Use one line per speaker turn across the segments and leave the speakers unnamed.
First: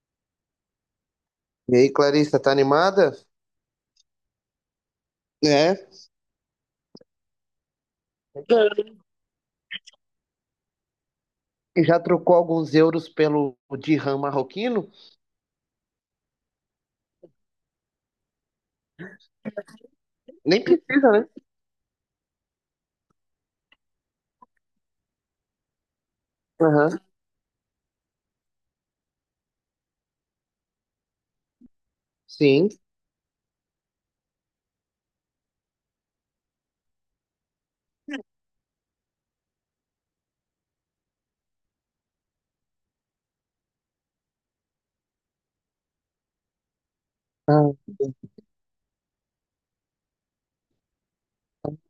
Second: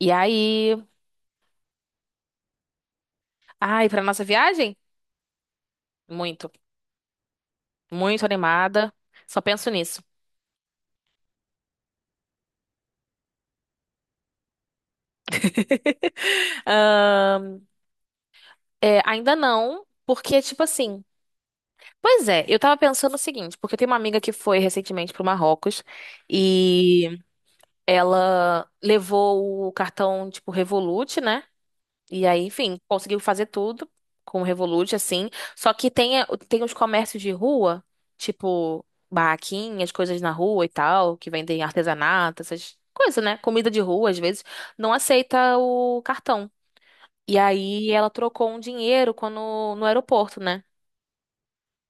E aí,
E aí, Clarissa, tá animada?
ai, pra nossa viagem?
É.
Muito, muito animada. Só penso nisso.
Já trocou alguns euros pelo dirham marroquino?
Ahn, é, ainda não, porque, tipo
Nem
assim.
precisa, né?
Pois é, eu tava pensando o seguinte, porque eu tenho uma amiga que foi recentemente pro Marrocos
Aham,
e ela levou o cartão, tipo, Revolut, né? E aí,
sim.
enfim, conseguiu fazer tudo com o Revolut, assim. Só que tem, tem os comércios de rua, tipo barraquinhas, coisas na rua e tal, que vendem artesanato, essas coisas, né? Comida de rua, às vezes, não aceita o cartão. E
Ah,
aí ela trocou um dinheiro quando, no aeroporto, né?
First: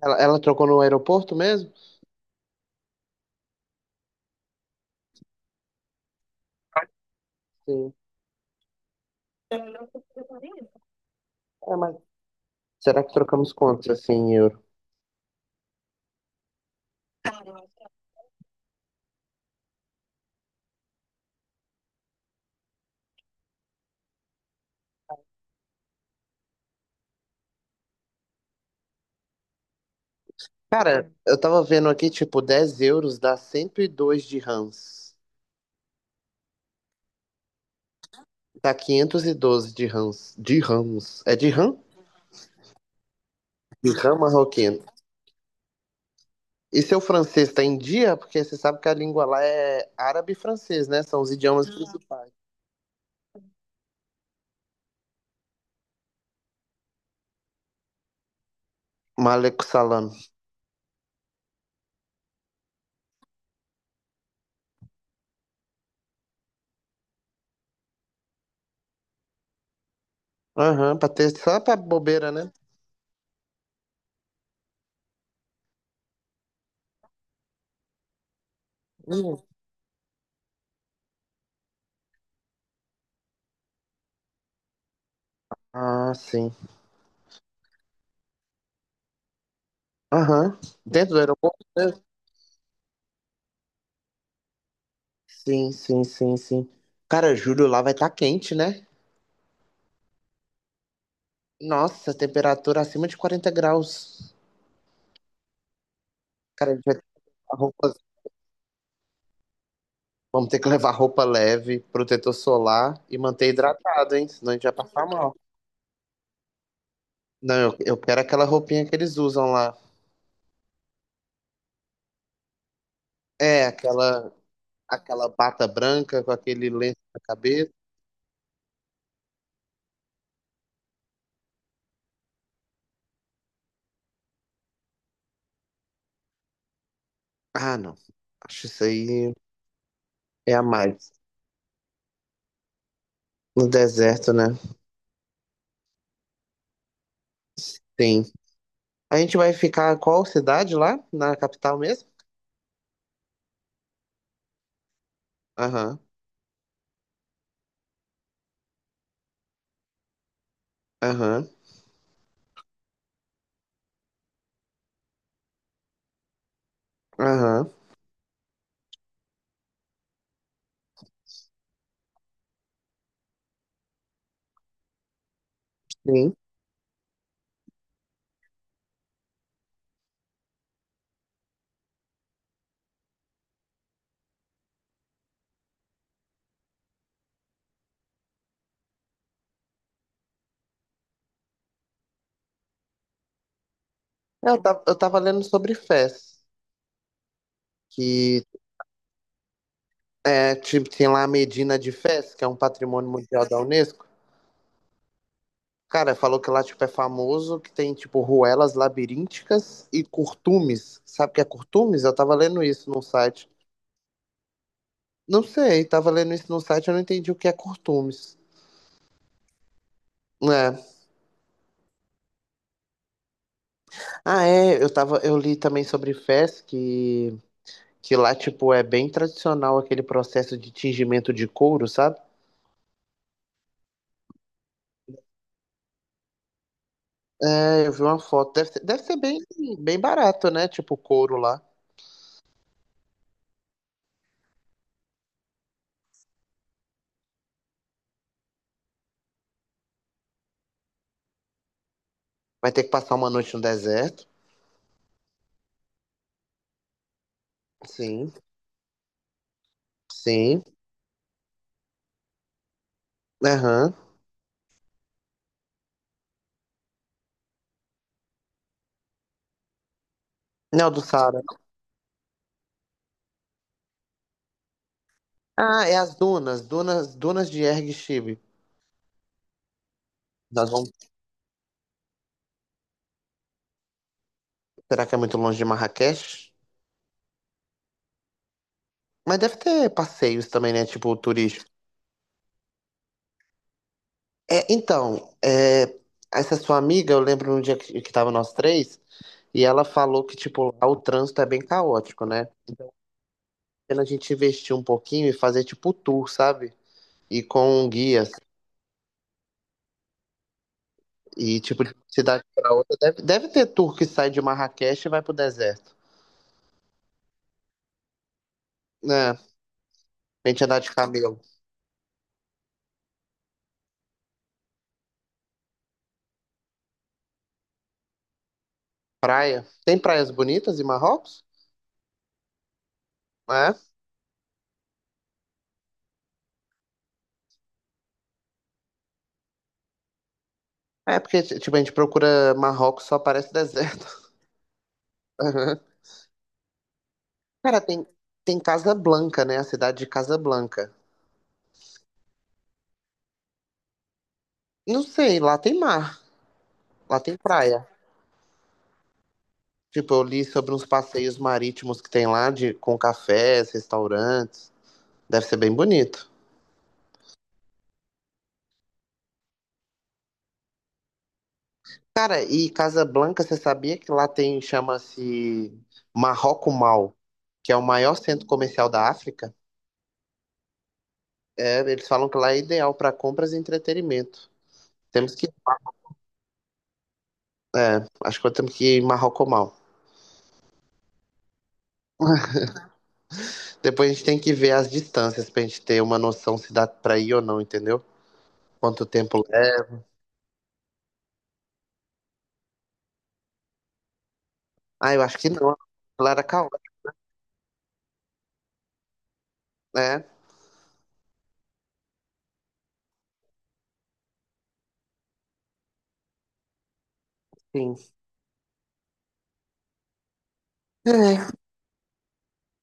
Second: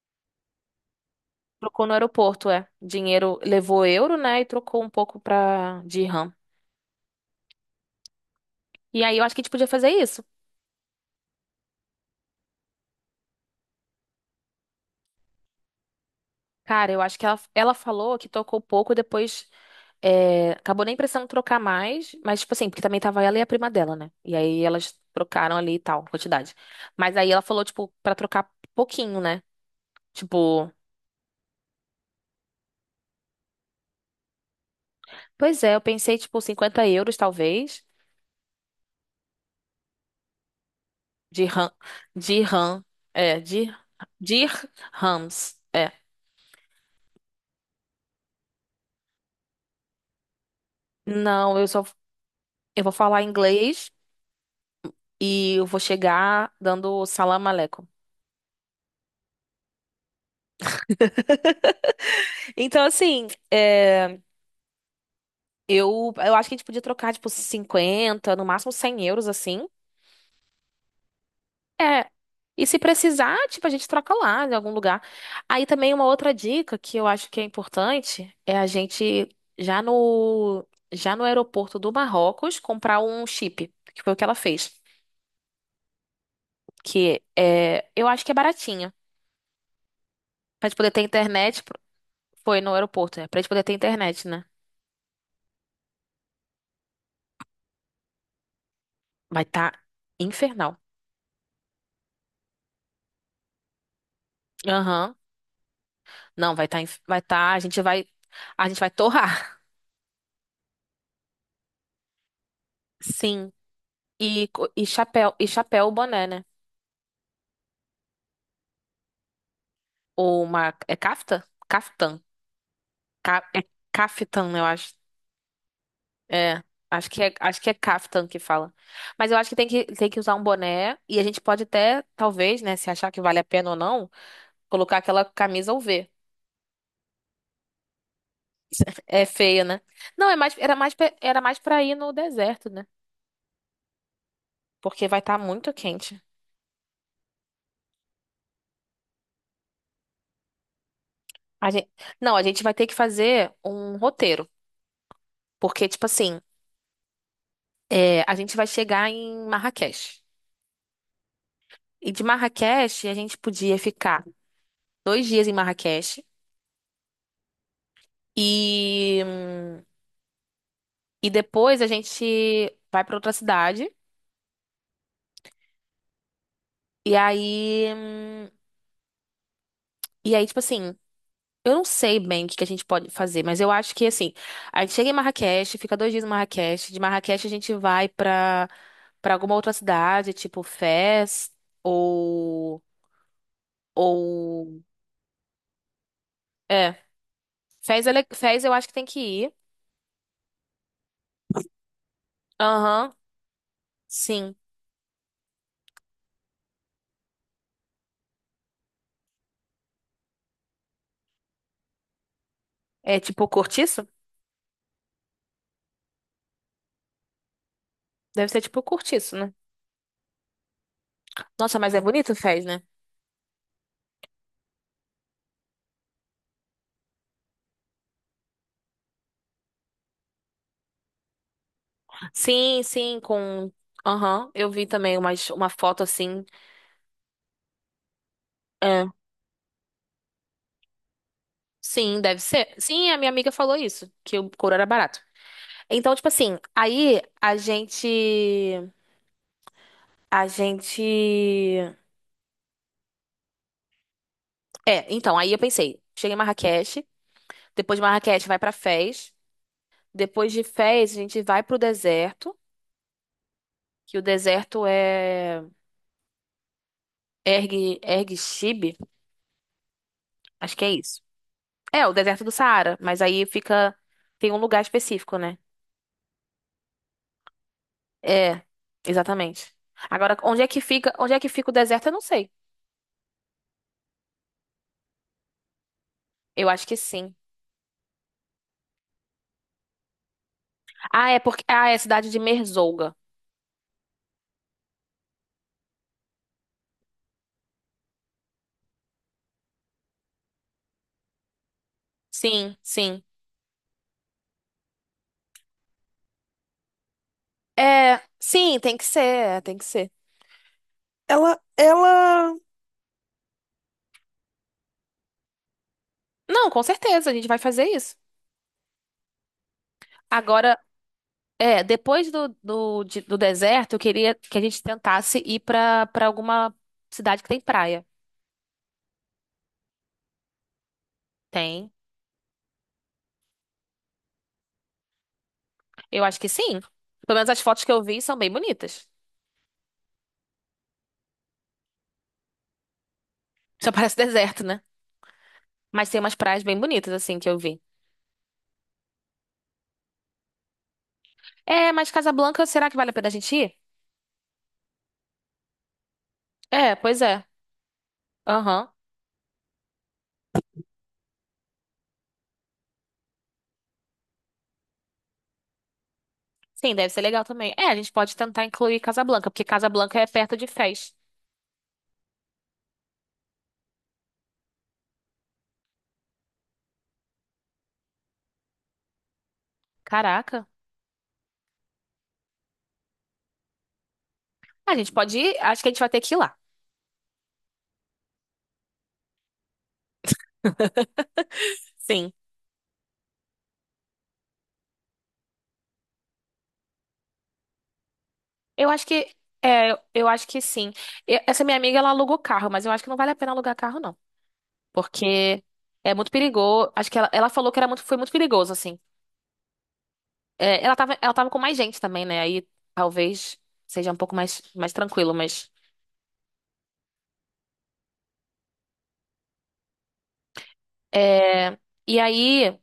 ela trocou no aeroporto mesmo?
Trocou no aeroporto, é. Dinheiro levou euro, né? E trocou um pouco pra de RAM.
Sim.
E aí eu acho que a gente podia fazer isso.
É, mas será que trocamos quantos assim em euro?
Cara, eu acho que ela falou que tocou pouco depois. É, acabou nem precisando trocar mais, mas, tipo assim, porque também tava ela e a prima dela, né? E aí elas trocaram ali e tal, quantidade. Mas aí ela falou, tipo, pra trocar pouquinho, né? Tipo,
Cara, eu tava vendo aqui, tipo, 10 euros dá 102 dirhams.
pois é, eu pensei, tipo, 50 euros, talvez,
Dá 512 dirhams. Dirhams. É
de RAM,
dirham?
de RAM, é, de,
Dirham
de
marroquino.
rams, é.
E seu francês está em dia? Porque você sabe que a língua lá é árabe e francês, né? São os
Não, eu
idiomas. Ah,
só,
principais.
eu vou falar inglês e eu vou chegar dando salam aleikum.
Maleco salam.
Então, assim, é, eu acho que a gente podia trocar, tipo, 50, no máximo 100 euros, assim.
Aham, pra ter só pra
É.
bobeira, né?
E se precisar, tipo, a gente troca lá em algum lugar. Aí também uma outra dica que eu acho que é importante é a gente
Hum.
já no já no aeroporto do Marrocos comprar um chip, que foi o que ela fez,
Ah, sim.
que é, eu acho que é baratinho.
Aham.
Pra gente poder ter
Dentro do
internet,
aeroporto, né?
foi no aeroporto, né? Pra gente poder ter internet, né?
Sim, sim, sim, sim. Cara, julho lá vai estar quente, né?
Vai tá infernal.
Nossa, temperatura acima de 40 graus.
Aham. Não, vai
Cara, a
tá,
gente vai
inf-
ter
vai
que
tá, a
levar
gente
roupas-
vai a gente vai torrar.
vamos ter que levar roupa leve, protetor solar e manter
Sim.
hidratado, hein?
E,
Senão a gente vai passar mal.
e chapéu, boné, né?
Não, eu quero aquela roupinha que eles usam lá.
Ou uma. É Kafta? Kaftan. É
É, aquela
Kaftan, eu acho.
aquela bata branca com
É.
aquele lenço
Acho
na
que é, acho que
cabeça.
é Kaftan que fala. Mas eu acho que tem que usar um boné. E a gente pode até, talvez, né, se achar que vale a pena ou não, colocar aquela camisa UV.
Ah, não. Acho isso
É
aí
feia, né? Não, é mais,
é a
era mais,
mais.
era mais pra ir no deserto, né?
No deserto, né?
Porque vai estar muito quente.
Sim. A gente vai ficar qual cidade lá? Na
A
capital
gente,
mesmo?
não, a gente vai ter que fazer um roteiro. Porque,
Aham,
tipo assim, é, a gente vai chegar em Marrakech.
aham,
E de Marrakech, a gente podia ficar 2 dias em Marrakech.
aham.
E, e depois a gente vai pra outra cidade.
Sim.
E aí, hum, e aí, tipo assim, eu não sei bem o que que a gente pode fazer, mas eu acho que assim, a gente chega em Marrakech, fica 2 dias em Marrakech, de Marrakech a gente vai pra para alguma outra cidade, tipo Fez ou
Eu
ou
tava, eu tava lendo sobre Fez,
é, Fez, é
que
Fez eu acho que tem que ir.
é, tipo, tem lá a Medina de Fez, que é um patrimônio
Aham,
mundial da Unesco.
sim.
Cara, falou que lá, tipo, é famoso, que tem, tipo, ruelas labirínticas e curtumes. Sabe o que é curtumes? Eu tava lendo isso num
É tipo
site.
cortiço?
Não sei, tava lendo isso no site, eu não entendi o que é curtumes.
Deve ser tipo cortiço, né?
É.
Nossa, mas é bonito Fez, né?
Ah, é, eu li também sobre fés que lá, tipo, é bem tradicional aquele processo de tingimento de couro, sabe?
Sim, sim, com. Aham, eu vi também umas, uma foto assim.
É, eu vi uma foto. Deve ser, deve
É.
ser bem barato, né? Tipo, couro lá.
Sim, deve ser. Sim, a minha amiga falou isso, que o couro era barato. Então, tipo assim, aí a gente. A gente.
Vai ter que passar uma noite no deserto.
É, então, aí eu pensei, chega em Marrakech, depois de
Sim,
Marrakech vai pra Fez, depois de
sim.
Fez a gente vai pro deserto,
Aham.
que o deserto é Erg Chib, acho que é
Não, do
isso.
Saara.
É, o deserto do Saara, mas aí fica. Tem um lugar específico, né?
Ah, é as dunas de Erg Chibe.
É, exatamente. Agora, onde é
Nós
que
vamos.
fica, onde é que fica o deserto? Eu não sei.
Será que é muito longe de Marrakech?
Eu acho que sim.
Mas deve ter passeios também, né? Tipo,
Ah, é porque é a cidade de Merzouga.
é, então, é, essa sua amiga, eu lembro um dia que tava nós três, e ela falou que, tipo, lá o trânsito é bem caótico, né?
Sim, sim.
Pena a gente investir um pouquinho e fazer, tipo, tour, sabe? E com
É,
guias.
sim, tem que ser, é, tem que ser. Ela,
E, tipo, de cidade
ela.
pra outra. Deve ter tour que sai de Marrakech e vai pro deserto,
Não, com certeza, a gente vai fazer isso.
né? A gente
Agora,
andar de camelo.
é, depois do deserto, eu queria que a gente tentasse ir pra para alguma cidade que tem praia.
Praia. Tem praias bonitas em Marrocos?
Tem?
É.
Eu acho que sim. Pelo menos as fotos que eu vi são bem bonitas.
É porque, tipo, a gente procura Marrocos, só parece
Só
deserto.
parece deserto, né?
Aham.
Mas tem umas praias bem bonitas, assim, que eu vi.
Cara, tem Casablanca, né? A cidade de Casablanca.
É, mas Casablanca, será que vale a pena a gente ir?
Não sei, lá tem mar,
É, pois
lá tem
é.
praia.
Aham.
Tipo, eu li sobre uns passeios marítimos que tem lá de, com cafés, restaurantes. Deve ser bem bonito.
Sim, deve ser legal também. É, a gente pode tentar incluir Casablanca, porque Casablanca é perto de Fez.
Cara, e Casablanca, você sabia que lá tem, chama-se Marroco Mall, que é o maior centro comercial da África?
Caraca.
É, eles falam que lá é ideal para compras e entretenimento.
A gente
Temos
pode
que,
ir? Acho que a gente vai ter que ir lá.
acho que temos que ir em Marroco Mall.
Sim.
Depois a gente tem que ver as distâncias pra gente ter uma noção se dá pra ir ou não, entendeu?
Eu
Quanto
acho que.
tempo é.
É, eu acho que sim. Essa minha amiga, ela alugou carro, mas eu acho que não vale a pena alugar carro, não.
Ah, eu acho que
Porque
não.
é muito
Lá era.
perigoso. Acho que ela falou que era muito, foi muito perigoso, assim.
É,
É, ela tava com mais gente também, né? Aí talvez seja um pouco mais tranquilo, mas.
sim. É.
É, e aí.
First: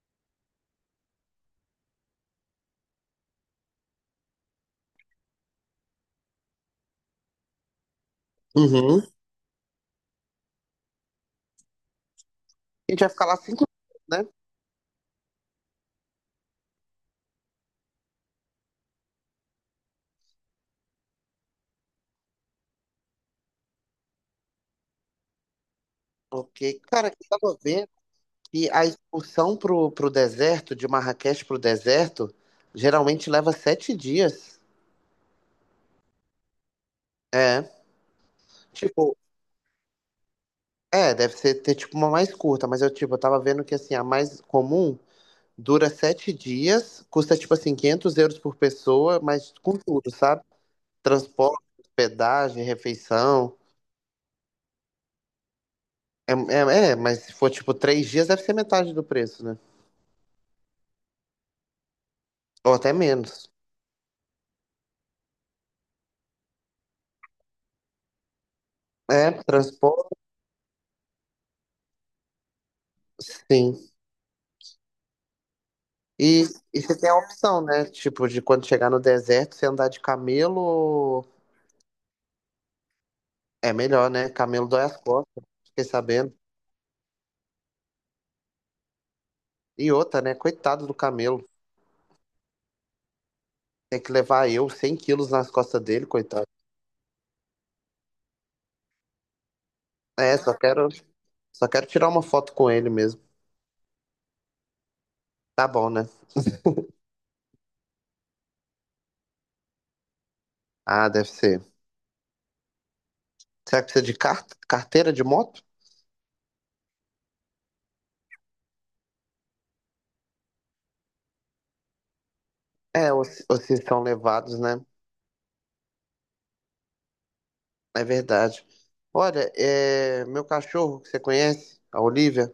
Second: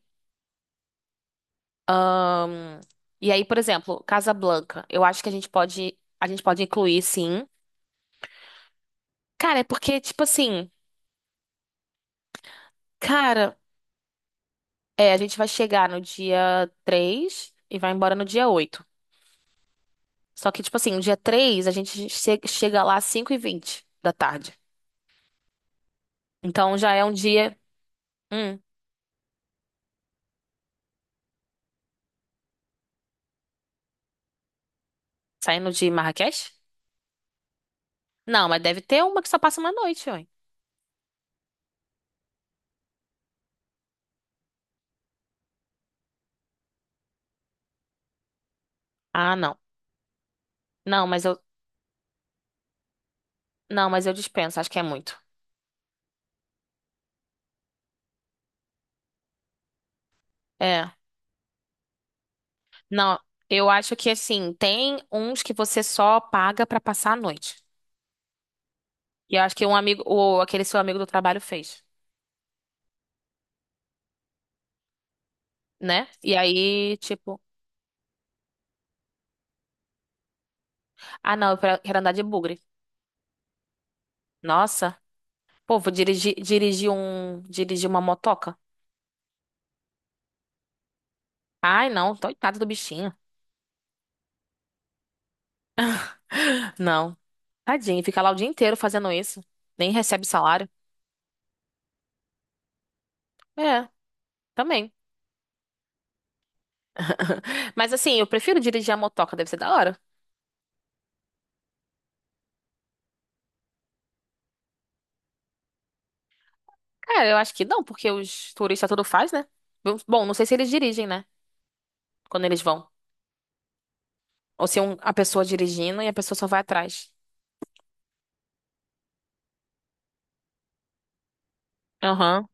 Ahn, e aí, por exemplo, Casablanca. Eu acho que a gente pode incluir, sim.
Uhum.
Cara, é porque, tipo assim,
A gente vai ficar lá
cara,
5 anos, né?
é, a gente vai chegar no dia 3 e vai embora no dia 8. Só que, tipo assim, no dia 3 a gente chega lá às 5h20 da tarde. Então
Ok,
já é
cara,
um
eu
dia.
tava vendo
Hum,
que a expulsão pro deserto, de Marrakech pro deserto, geralmente leva 7 dias.
saindo de Marrakech?
É,
Não, mas deve ter
tipo,
uma que só passa uma noite, ué.
é, deve ser ter tipo uma mais curta, mas eu, tipo, eu tava vendo que, assim, a mais comum dura 7 dias, custa, tipo assim, 500 euros por pessoa,
Ah,
mas
não.
com tudo, sabe?
Não, mas eu.
Transporte, hospedagem, refeição.
Não, mas eu dispenso, acho que é muito.
É, é, é, mas se for, tipo, 3 dias, deve ser metade do preço, né?
É.
Ou até
Não,
menos.
eu acho que assim, tem uns que você só paga pra passar a noite.
É,
E eu acho que um amigo,
transporte,
ou aquele seu amigo do trabalho fez,
sim.
né? E
E, e
aí,
você tem a
tipo,
opção, né? Tipo, de quando chegar no deserto, você andar de camelo
ah, não, eu quero andar de bugre.
é melhor, né? Camelo dói
Nossa,
as costas,
pô,
fiquei
vou
sabendo.
dirigir uma motoca.
E outra, né? Coitado do camelo.
Ai, não, coitado do bichinho.
Tem que levar eu 100 quilos nas costas dele, coitado.
Não. Tadinho, fica lá o dia inteiro fazendo isso. Nem recebe
É, só
salário.
quero, só quero tirar uma foto com ele mesmo.
É, também.
Tá bom, né?
Mas assim, eu prefiro dirigir a motoca, deve ser da hora.
Ah, deve ser. Será que precisa de carteira de moto?
Cara, eu acho que não, porque os turistas tudo faz, né? Bom, não sei se eles dirigem, né? Quando eles vão.
É, ou se são levados,
Ou se
né?
a pessoa dirigindo e a pessoa só vai atrás.
É verdade. Olha, é, meu cachorro que você conhece, a
Aham.
Olivia.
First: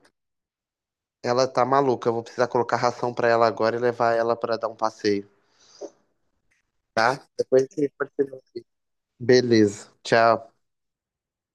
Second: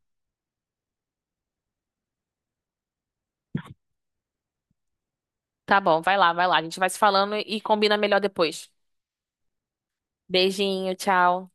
Ela tá maluca. Eu vou precisar colocar ração pra ela agora e levar ela pra dar um passeio,
Tá bom, vai lá, vai lá. A gente vai se
tá?
falando e
Depois a gente
combina melhor
continua.
depois.
Beleza. Tchau.
Beijinho, tchau.